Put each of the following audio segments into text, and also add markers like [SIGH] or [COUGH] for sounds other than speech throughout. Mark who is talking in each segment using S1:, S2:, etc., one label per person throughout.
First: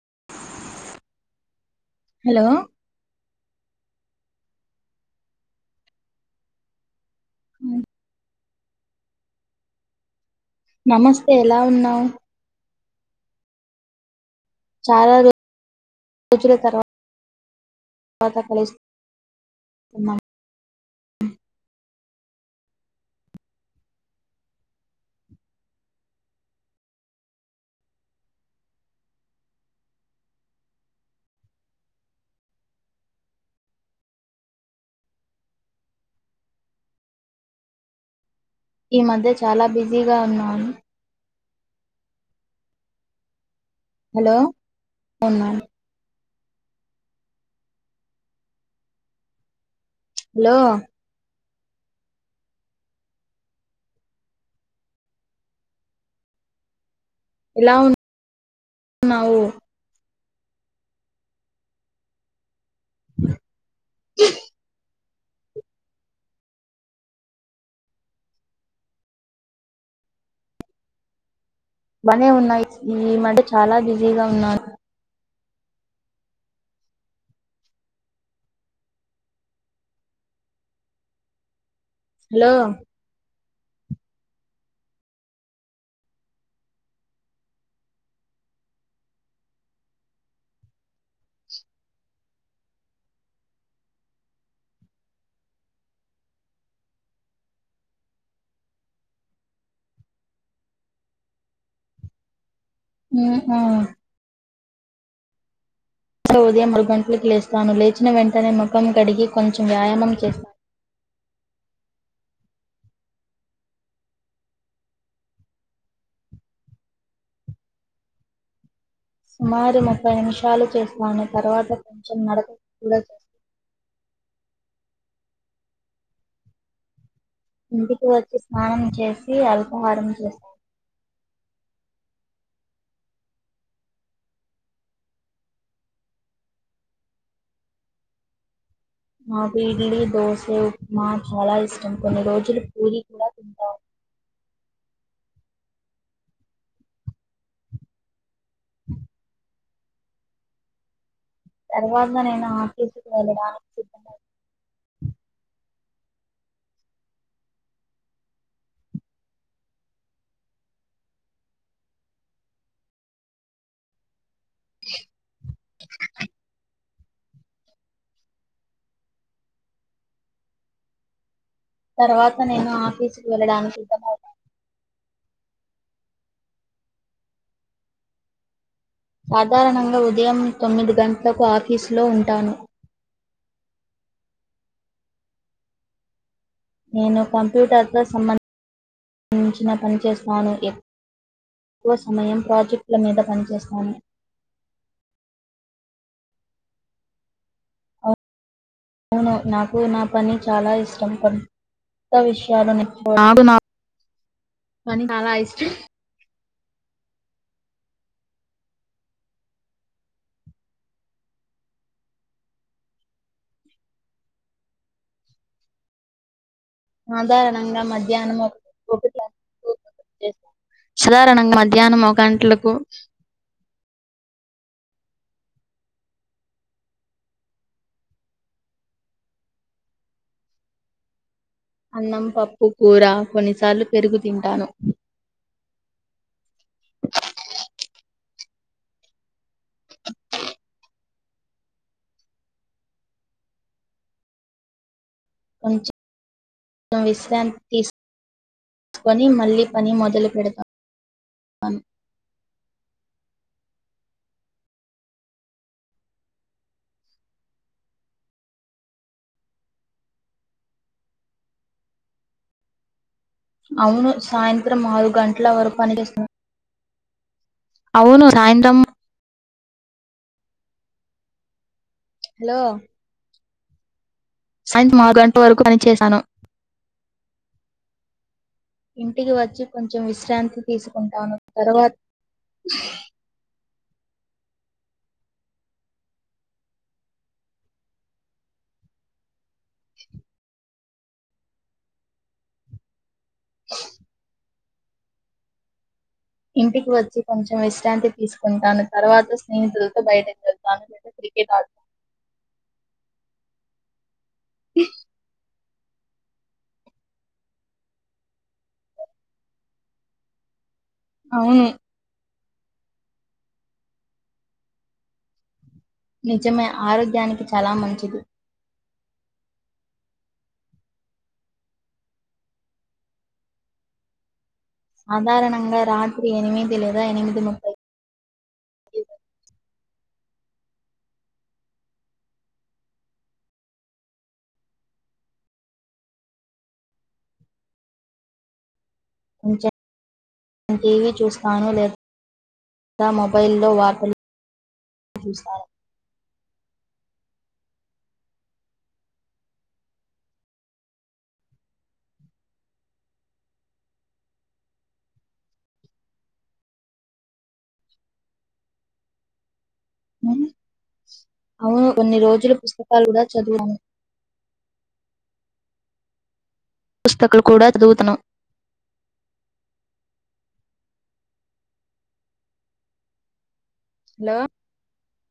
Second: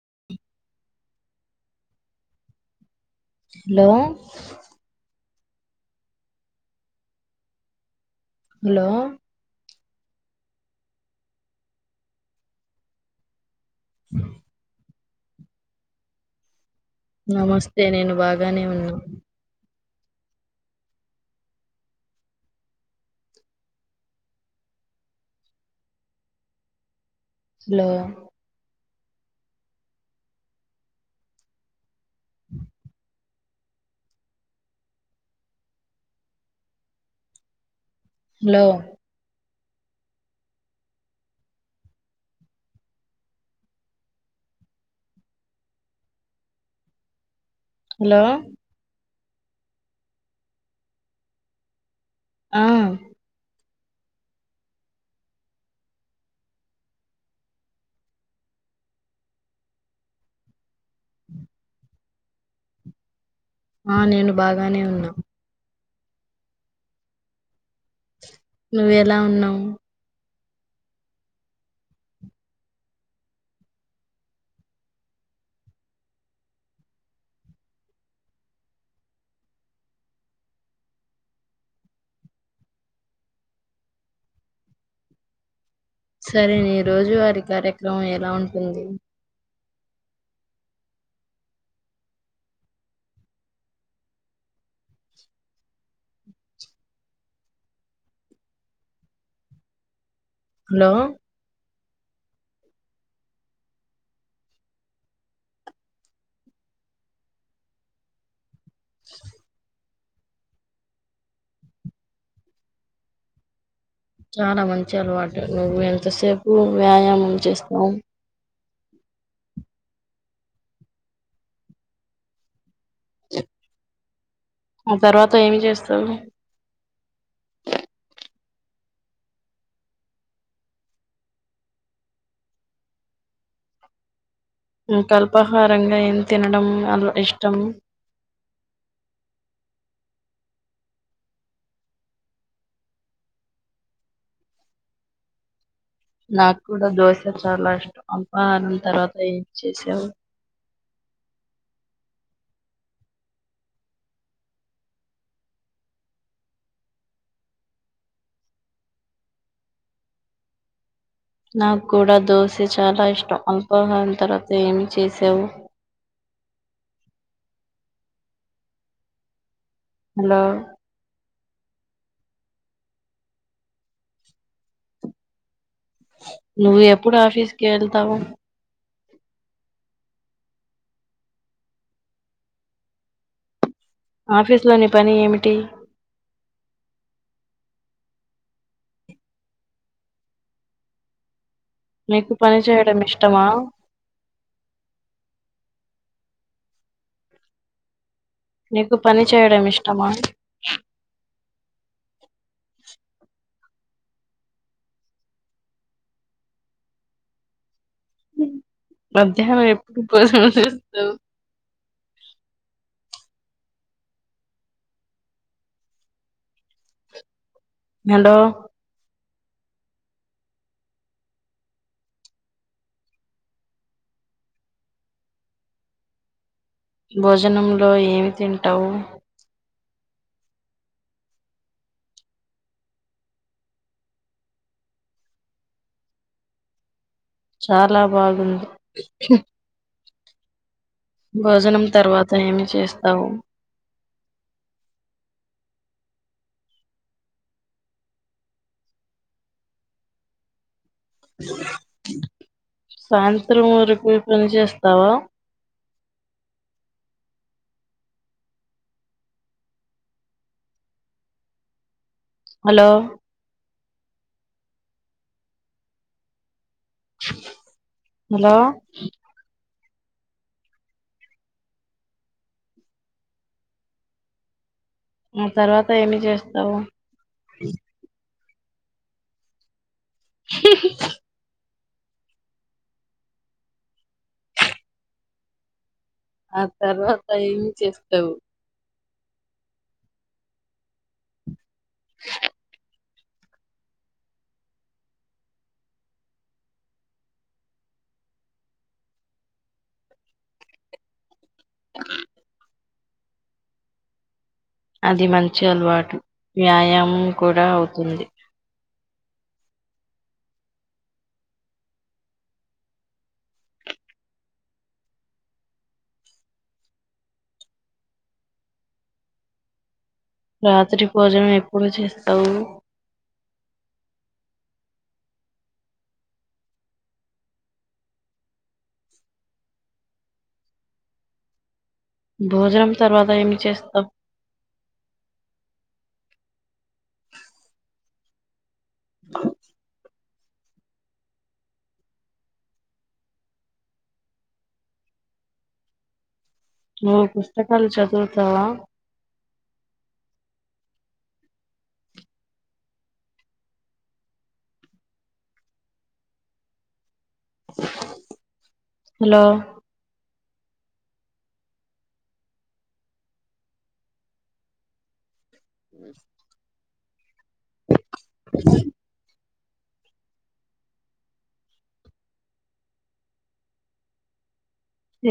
S1: [UNINTELLIGIBLE]
S2: Hello
S1: hello hello
S2: నమస్తే ఎలా ఉన్నావ్.
S1: అ
S2: చాలా రోజు రోజుల తర్వాత
S1: నమస్తే నేను బాగానే ఉన్నా
S2: ఉన్నా
S1: హలో ఆ హలో
S2: ఈ మధ్య చాలా బిజీగా ఉన్నాను హలో ఫను మ్యాడం
S1: హలో
S2: హలో
S1: ఆ
S2: ఎలా ఉన్నావు బ
S1: ఆ నేను బాగానే ఉన్నా నువ్వ ఎలా ఉన్నావు
S2: బనే ఉన్నాయి ఈ మంట చాలా బిజీగా ఉన్నాను హలో
S1: సరే నీ రోజు వారి కార్యక్రమం ఎలా ఉంటుంది హలో
S2: ఉ ఊ ఉదయం మరు గంటలకి లేస్తాను లేచిన వెంటనే మా మొఖం కడిగి కొంచెం వ్యాయామం ఓకే
S1: చాలా మంచి అలవాటు నువ్వు ఎంతసేపు వ్యాయామం చేస్తావు
S2: సుమారు ముప్పై నిమిషాలు చేశాను తర్వాత కొంచెం నడక లే
S1: ఆ తర్వాత ఏమి చేస్తావు
S2: ఇంటికి వచ్చి స్నానం చేసి అల్పహారం చేశాారు
S1: ఇంకా అల్పాహారంగా ఏం తినడం అల ఇష్టం
S2: నాకు ఇడ్లీ దోశ ఉప్మా చాలా ఇష్టం కొన్ని రోజులు పూరి కూడా తింటావు
S1: నాకు కూడా దోస చాలా ఇష్టం అ ఆ తర్వాతయి చేసావ్
S2: తర్వాత నేను ఆఫీసుకు వెళ్ళడానికి సిద్ధమ
S1: నాకు కూడా దోశ చాలా ఇష్టం అల్పాహారం తర్వాత ఏమి చేసావు హలో
S2: తర్వాత నేను ఆఫీసుకి వెళ్ళడానికి సిద్ధమవుతాను
S1: నువ్వు ఎప్పుడు ఆఫీస్కి వెళ్తావు
S2: సాధారణంగా ఉదయం తొమ్మిది గంటలకు ఆఫీసులో ఉంటాను
S1: ఆఫీసు లో ని పని ఏమిటి
S2: నేను కంప్యూటర్తో సంబంధించిన పని చేస్తాను ఎక్కువ
S1: నీకు
S2: సమయం
S1: పని చేయడం
S2: ప్రాజెక్టుల మీద
S1: ఇష్టమా
S2: పనిచేస్తాను.
S1: నీకు పని
S2: అవును
S1: చేయడం
S2: నాకు నా
S1: ఇష్టమా
S2: పని చాలా ఇష్టం పని విషయాలు [UNINTELLIGIBLE] చాలా ఇష్టం
S1: మధ్యాహ్నం ఎప్పుడు భోజనం చేస్తావు
S2: ఉదాహరణ నిన్న
S1: హలో
S2: మధ్యాహ్నం ఒక క్లాస్ సాధారణంగా మధ్యాహ్నం ఒక గంటలకు
S1: భోజనంలో ఏమి తింటావు
S2: అన్నం పప్పు కూర కొన్నిసార్లు పెరుగు తింటాను.
S1: చాలా బాగుంది. భోజనం తర్వాత ఏమి చేస్తావు.
S2: కొంచం విశ్రాంతి తీసుకొని మళ్ళీ పని మొదలు పెడతాం
S1: సాయంత్రం రు విపలు చేస్తావా హలో
S2: అవును సాయంత్రం ఆరు గంటల వరకు పనిచేస్తాను అవును
S1: హలో
S2: సాయంత్రం హలో సాయంత్రం ఆరు గంటల
S1: ఆ
S2: వరకు పని
S1: తర్వాత ఏమి
S2: చేశాను.
S1: చేస్తావు
S2: ఇంటికి వచ్చి కొంచం కొంచెం విశ్రాంతి తీసుకుంటాను. తర్వాత
S1: ఆ తర్వాత ఏమి చేస్తావు
S2: ఇంటికి వచ్చి కొంచెం విశ్రాంతి తీసుకుంటాను. తర్వాత స్నేహితులతో బయటకి వెళ్తాను క్రికెట్ ఆడు
S1: అది మల్లి చి అలవాటు వ్యాయామం కూడా అవుతుంది
S2: అవును నిజమే ఆరోగ్యానికి చాలా మంచిది.
S1: రాత్రి భోజనం ఎప్పుడు చేస్తావు
S2: సాధారణంగా రాత్రి ఎనిమిది లేదా ఎనిమిది ముప్పై
S1: భోజనం తర్వాత ఏమి చేస్తాం
S2: అంచా నేను టీవీ చూస్తాను లేదా లేదా మొబైల్లో వార్తలు చూస్తాను.
S1: నువు పుస్తకాలు చదువుతావా హలో
S2: హుమ్ అవును కొన్ని రోజులు పుస్తకాలు కూడా చదువాను
S1: ఉ
S2: తకులు కూడా చదువుతను హలో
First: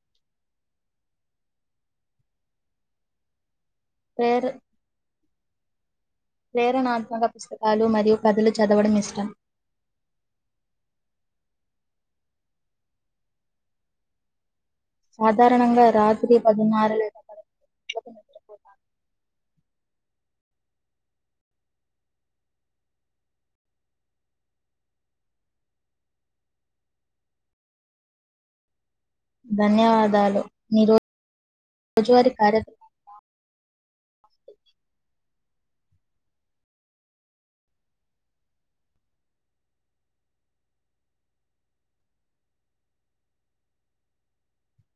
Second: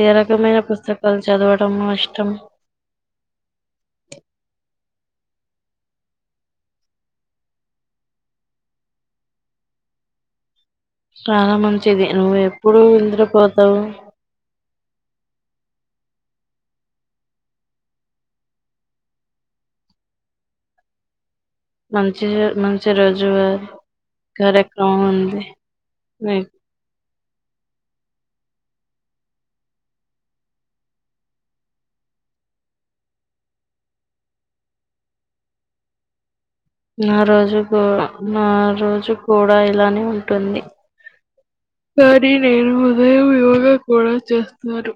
S1: ఏ రకమైన పుస్తకాలు చదవడంము ఇష్టం
S2: పేరు ప్రేరణాత్మక పుస్తకాలు మరియు కథలు చదవడం ఇష్టం
S1: చాలా మంచిది నువ్వు ఎప్పుడు నిదురపోతావు
S2: సాధారణంగా రాత్రి పదన్నార [UNINTELLIGIBLE]
S1: మంచి మంచి రోజువారి కార్యక్రమం ఉంది మీ
S2: ధన్యవాదాలు ని రోజువారి కార్యక్రమాలు
S1: నా రోజు నా రోజు కూడా ఇలానే ఉంటుంది కానీ నేను ఉదయం యోగా కూడా చేస్తను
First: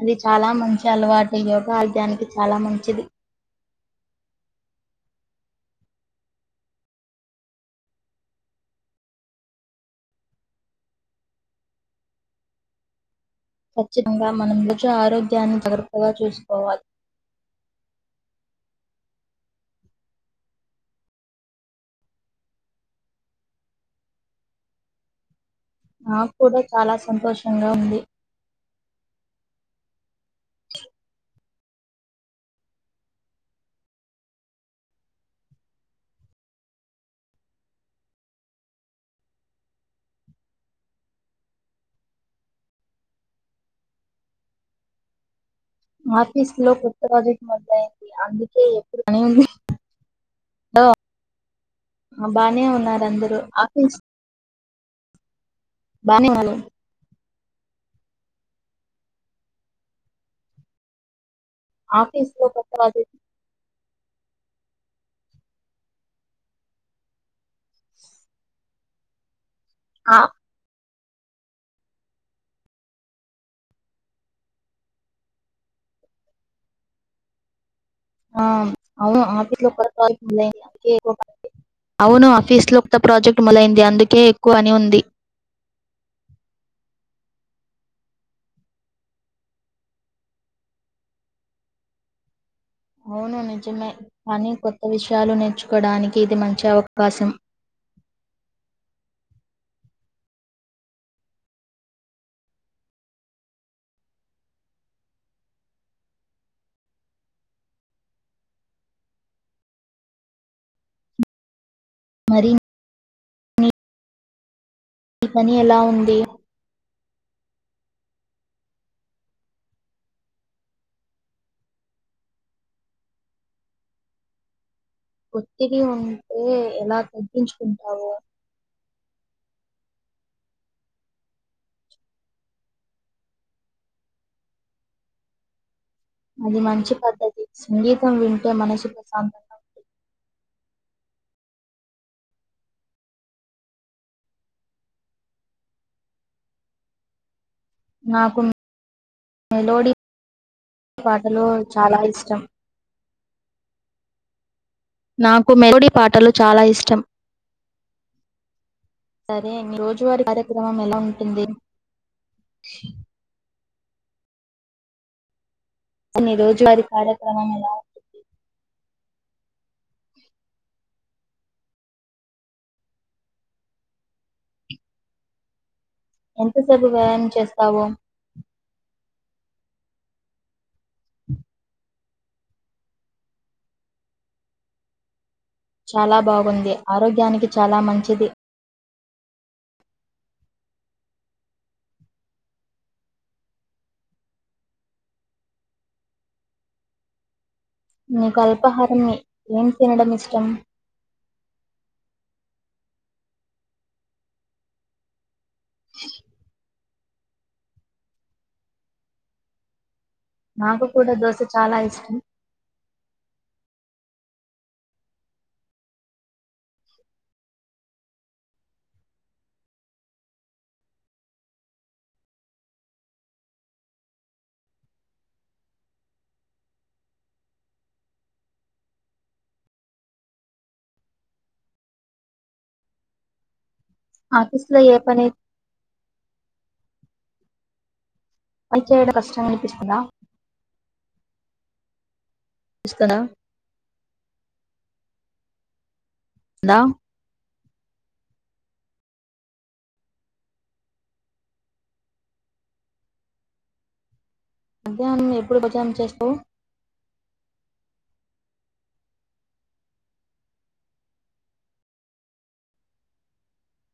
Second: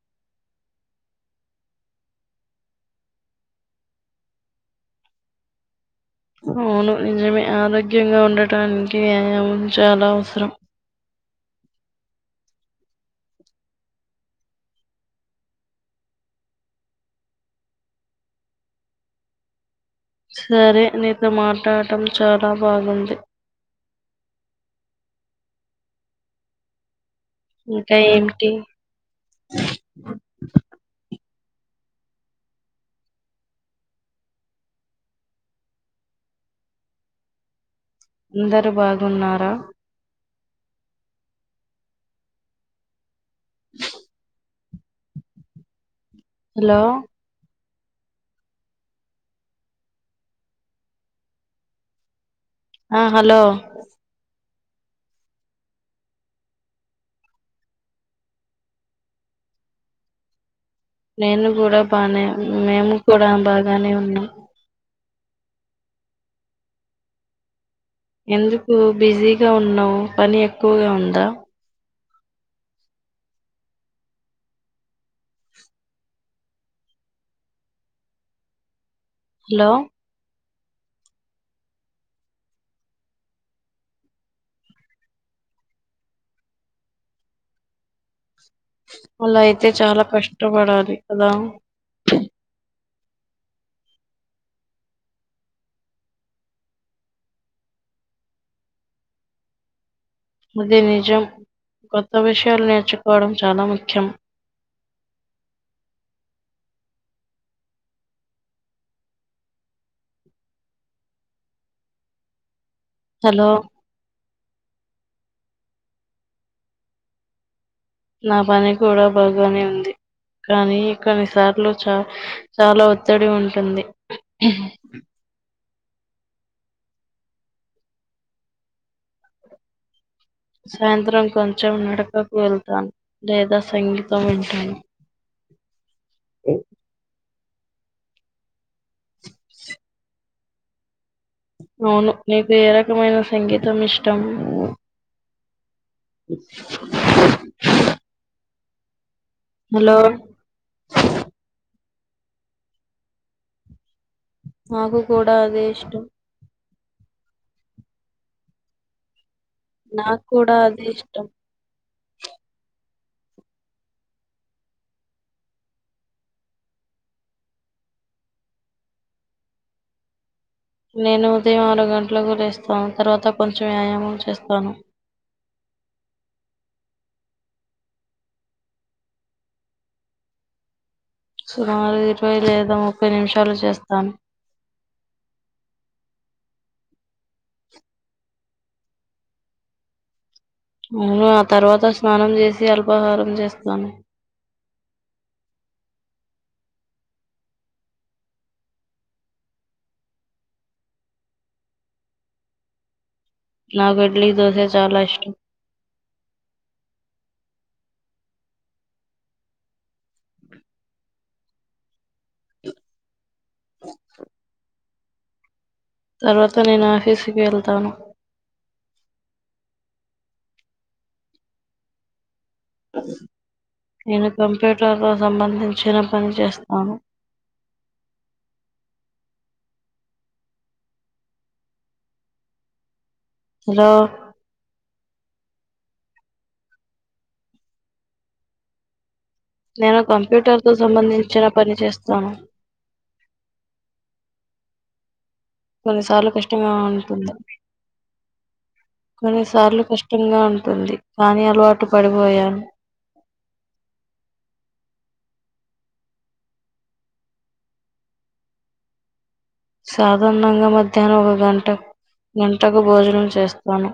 S2: అది చాలా మంచి అలవాటు యోగ ఆరోగ్యానికి చాలా మంచిది
S1: అవును నిజమే ఆరోగ్యంగా ఉండటానికి వ్యాయామం చాలా అవసరం
S2: ఖచ్చితంగా మనం రోజు ఆరోగ్యాన్ని జాగ్రత్తగా చూసుకోవాలి
S1: సరే నీతో మాట్లడటం చాలా బాగుంది
S2: నాక్కూడా చాలా సంతోషంగా
S1: ఇంకా
S2: ఉంది.
S1: ఏమిటి బ అందరు బాగున్నారా [INAUDIBLE]
S2: ఆఫీస్ లో
S1: హలో!
S2: కొత్త ప్రాజెక్ట్ మొ ంది అందుకే ఎప్పుడు పని ఉంది హ బానే
S1: ఆ!
S2: ఉన్నారు అందరు
S1: హలో!
S2: ఆఫీస్ బానే [UNINTELLIGIBLE] న్నారు
S1: నేను కూడా బానే
S2: ఆఫీస్ లో కొత్త
S1: మేము
S2: ప్రాజెక్ట్
S1: కూడా బాగానే ఉన్నా ఎందుకు బిజీ గా ఉన్నావు
S2: ఆ
S1: పని ఎక్కువగా ఉన్ దా
S2: ఆ అవును ఆఫీస్ లో
S1: హలో!
S2: [UNINTELLIGIBLE] గా అవును ఆఫీసు లో త్త ప్రాజెక్ట్ మొదలైంది అందుకే ఎక్కువ పని ఉంది
S1: అలా అయితే చాలా కష్టపడాలి కదా
S2: అవును నిజమే కానీ కొత్త విషయాలు నేర్చుకోడానికి ఇది మంచి అవకాశం
S1: ఇది నిజం కొత్త విషయాలు నేర్చుకోవడం చాలా ముఖ్యం
S2: మరి
S1: హలో
S2: నీ పని ఎలా ఉంది
S1: నా పని కూడా బాగానే ఉంది కానీ కొన్నిసార్లు చా చాలా ఒత్తిడి ఉంటుంది
S2: ఒత్తిడి ఉంటే ఎలా తగ్గించుకుంటావు
S1: సాయంత్రం కొంచెం నడకకు వెళ్తాను లేదా సంగీతం వింటాను
S2: అది మంచి పద్ధతి సంగీతం వింటే మనసు ప్రశాంతంగా ఉంటుంది
S1: అవును నీకు ఏ రకమైన సంగీతం ఇష్టం
S2: నాకు మెలోడి
S1: హలో
S2: పాటలు చాలా ఇష్టం
S1: నాకు కూడా
S2: నాకు
S1: అదే
S2: మెలోడీ
S1: ఇష్టం
S2: పాటలు చాలా ఇష్ టమ్ సరే
S1: నాకు
S2: రోజువారి
S1: కూడా
S2: కార్యక్రమం
S1: అదే
S2: ఎలా
S1: ఇష్టం
S2: ఉంటుంది నీ రోజువారిీ కార్యక్రమం ఎలాఉంది
S1: నేను ఉదయం ఆరు గంటలకు లేస్తాను తర్వాత కొంచెం వ్యాయామం చేస్తాను
S2: ఎంత సేపు వ్యాయాయం చేస్తాఓ
S1: సుమమారు ఇరవై లేదా ముప్పై నిమిషాలు చేస్తాను
S2: చాలా బాగుంది ఆరోగ్యానికి చాలా మంచిది
S1: అవును ఆ తర్వాత స్నానం చేసి అల్పాహారం చేస్తాను
S2: నీకు అల్పాహారాన్ని ఏం తినడం ఇష్టం
S1: నాకు ఇడ్లీ దోశ చాలా ఇష్టం
S2: [INAUDIBLE] నాకు కూడా దోశ చాలా ఇష్టం
S1: [INAUDIBLE] తర్వాత నేను ఆఫీసుకిి వెళ్తాను నేను కంప్యూటర్తో సంబంధించిన పని చేస్తాను హలో
S2: ఆఫీస్ లో ఏ పని పని చేయడం కష్ట
S1: నేను కంప్యూటర్ తో సంబంధించిన పని చేస్ తను
S2: ఇస్తరా
S1: కొన్ని సార్లు కష్టంగా ఉంటుంది కొన్నిసార్లు కష్టంగా ఉంటుంది కానీ అలవాటు పడిపోయాను
S2: మధ్యాహ్నం ఎప్పుడు భోజనం చేస్తావు
S1: సాధారణంగా మధ్యాహ్నం ఒగ గంటకు భోజనం చేస్తాను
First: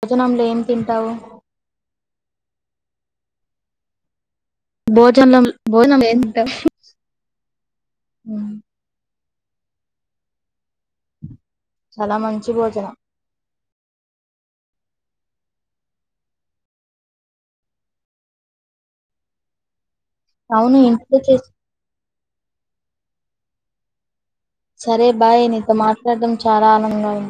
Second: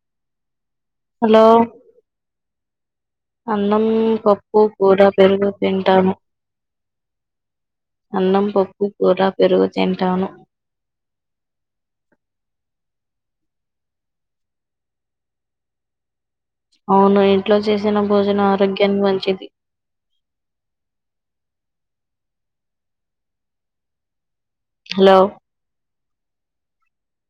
S2: భోజనం లేం తింటావు
S1: హలో అన్నం పప్ ప్పు కూర
S2: భోజనం
S1: పెరుగు
S2: భోజనం
S1: తింటాము
S2: ఏం తింటావు
S1: అన్నం పప్పు కూర పెరుగు తింటాను
S2: చాలా మంచి భోజనం
S1: అవును ఇంట్లో చేసిన భోజన ఆరోగ్యానికి మంచిది
S2: అవును ఇంటిలో చేసి సరే
S1: హలో
S2: బాయ్ నీతో మా టమ్ చాలా ఆనందంగా ఉంది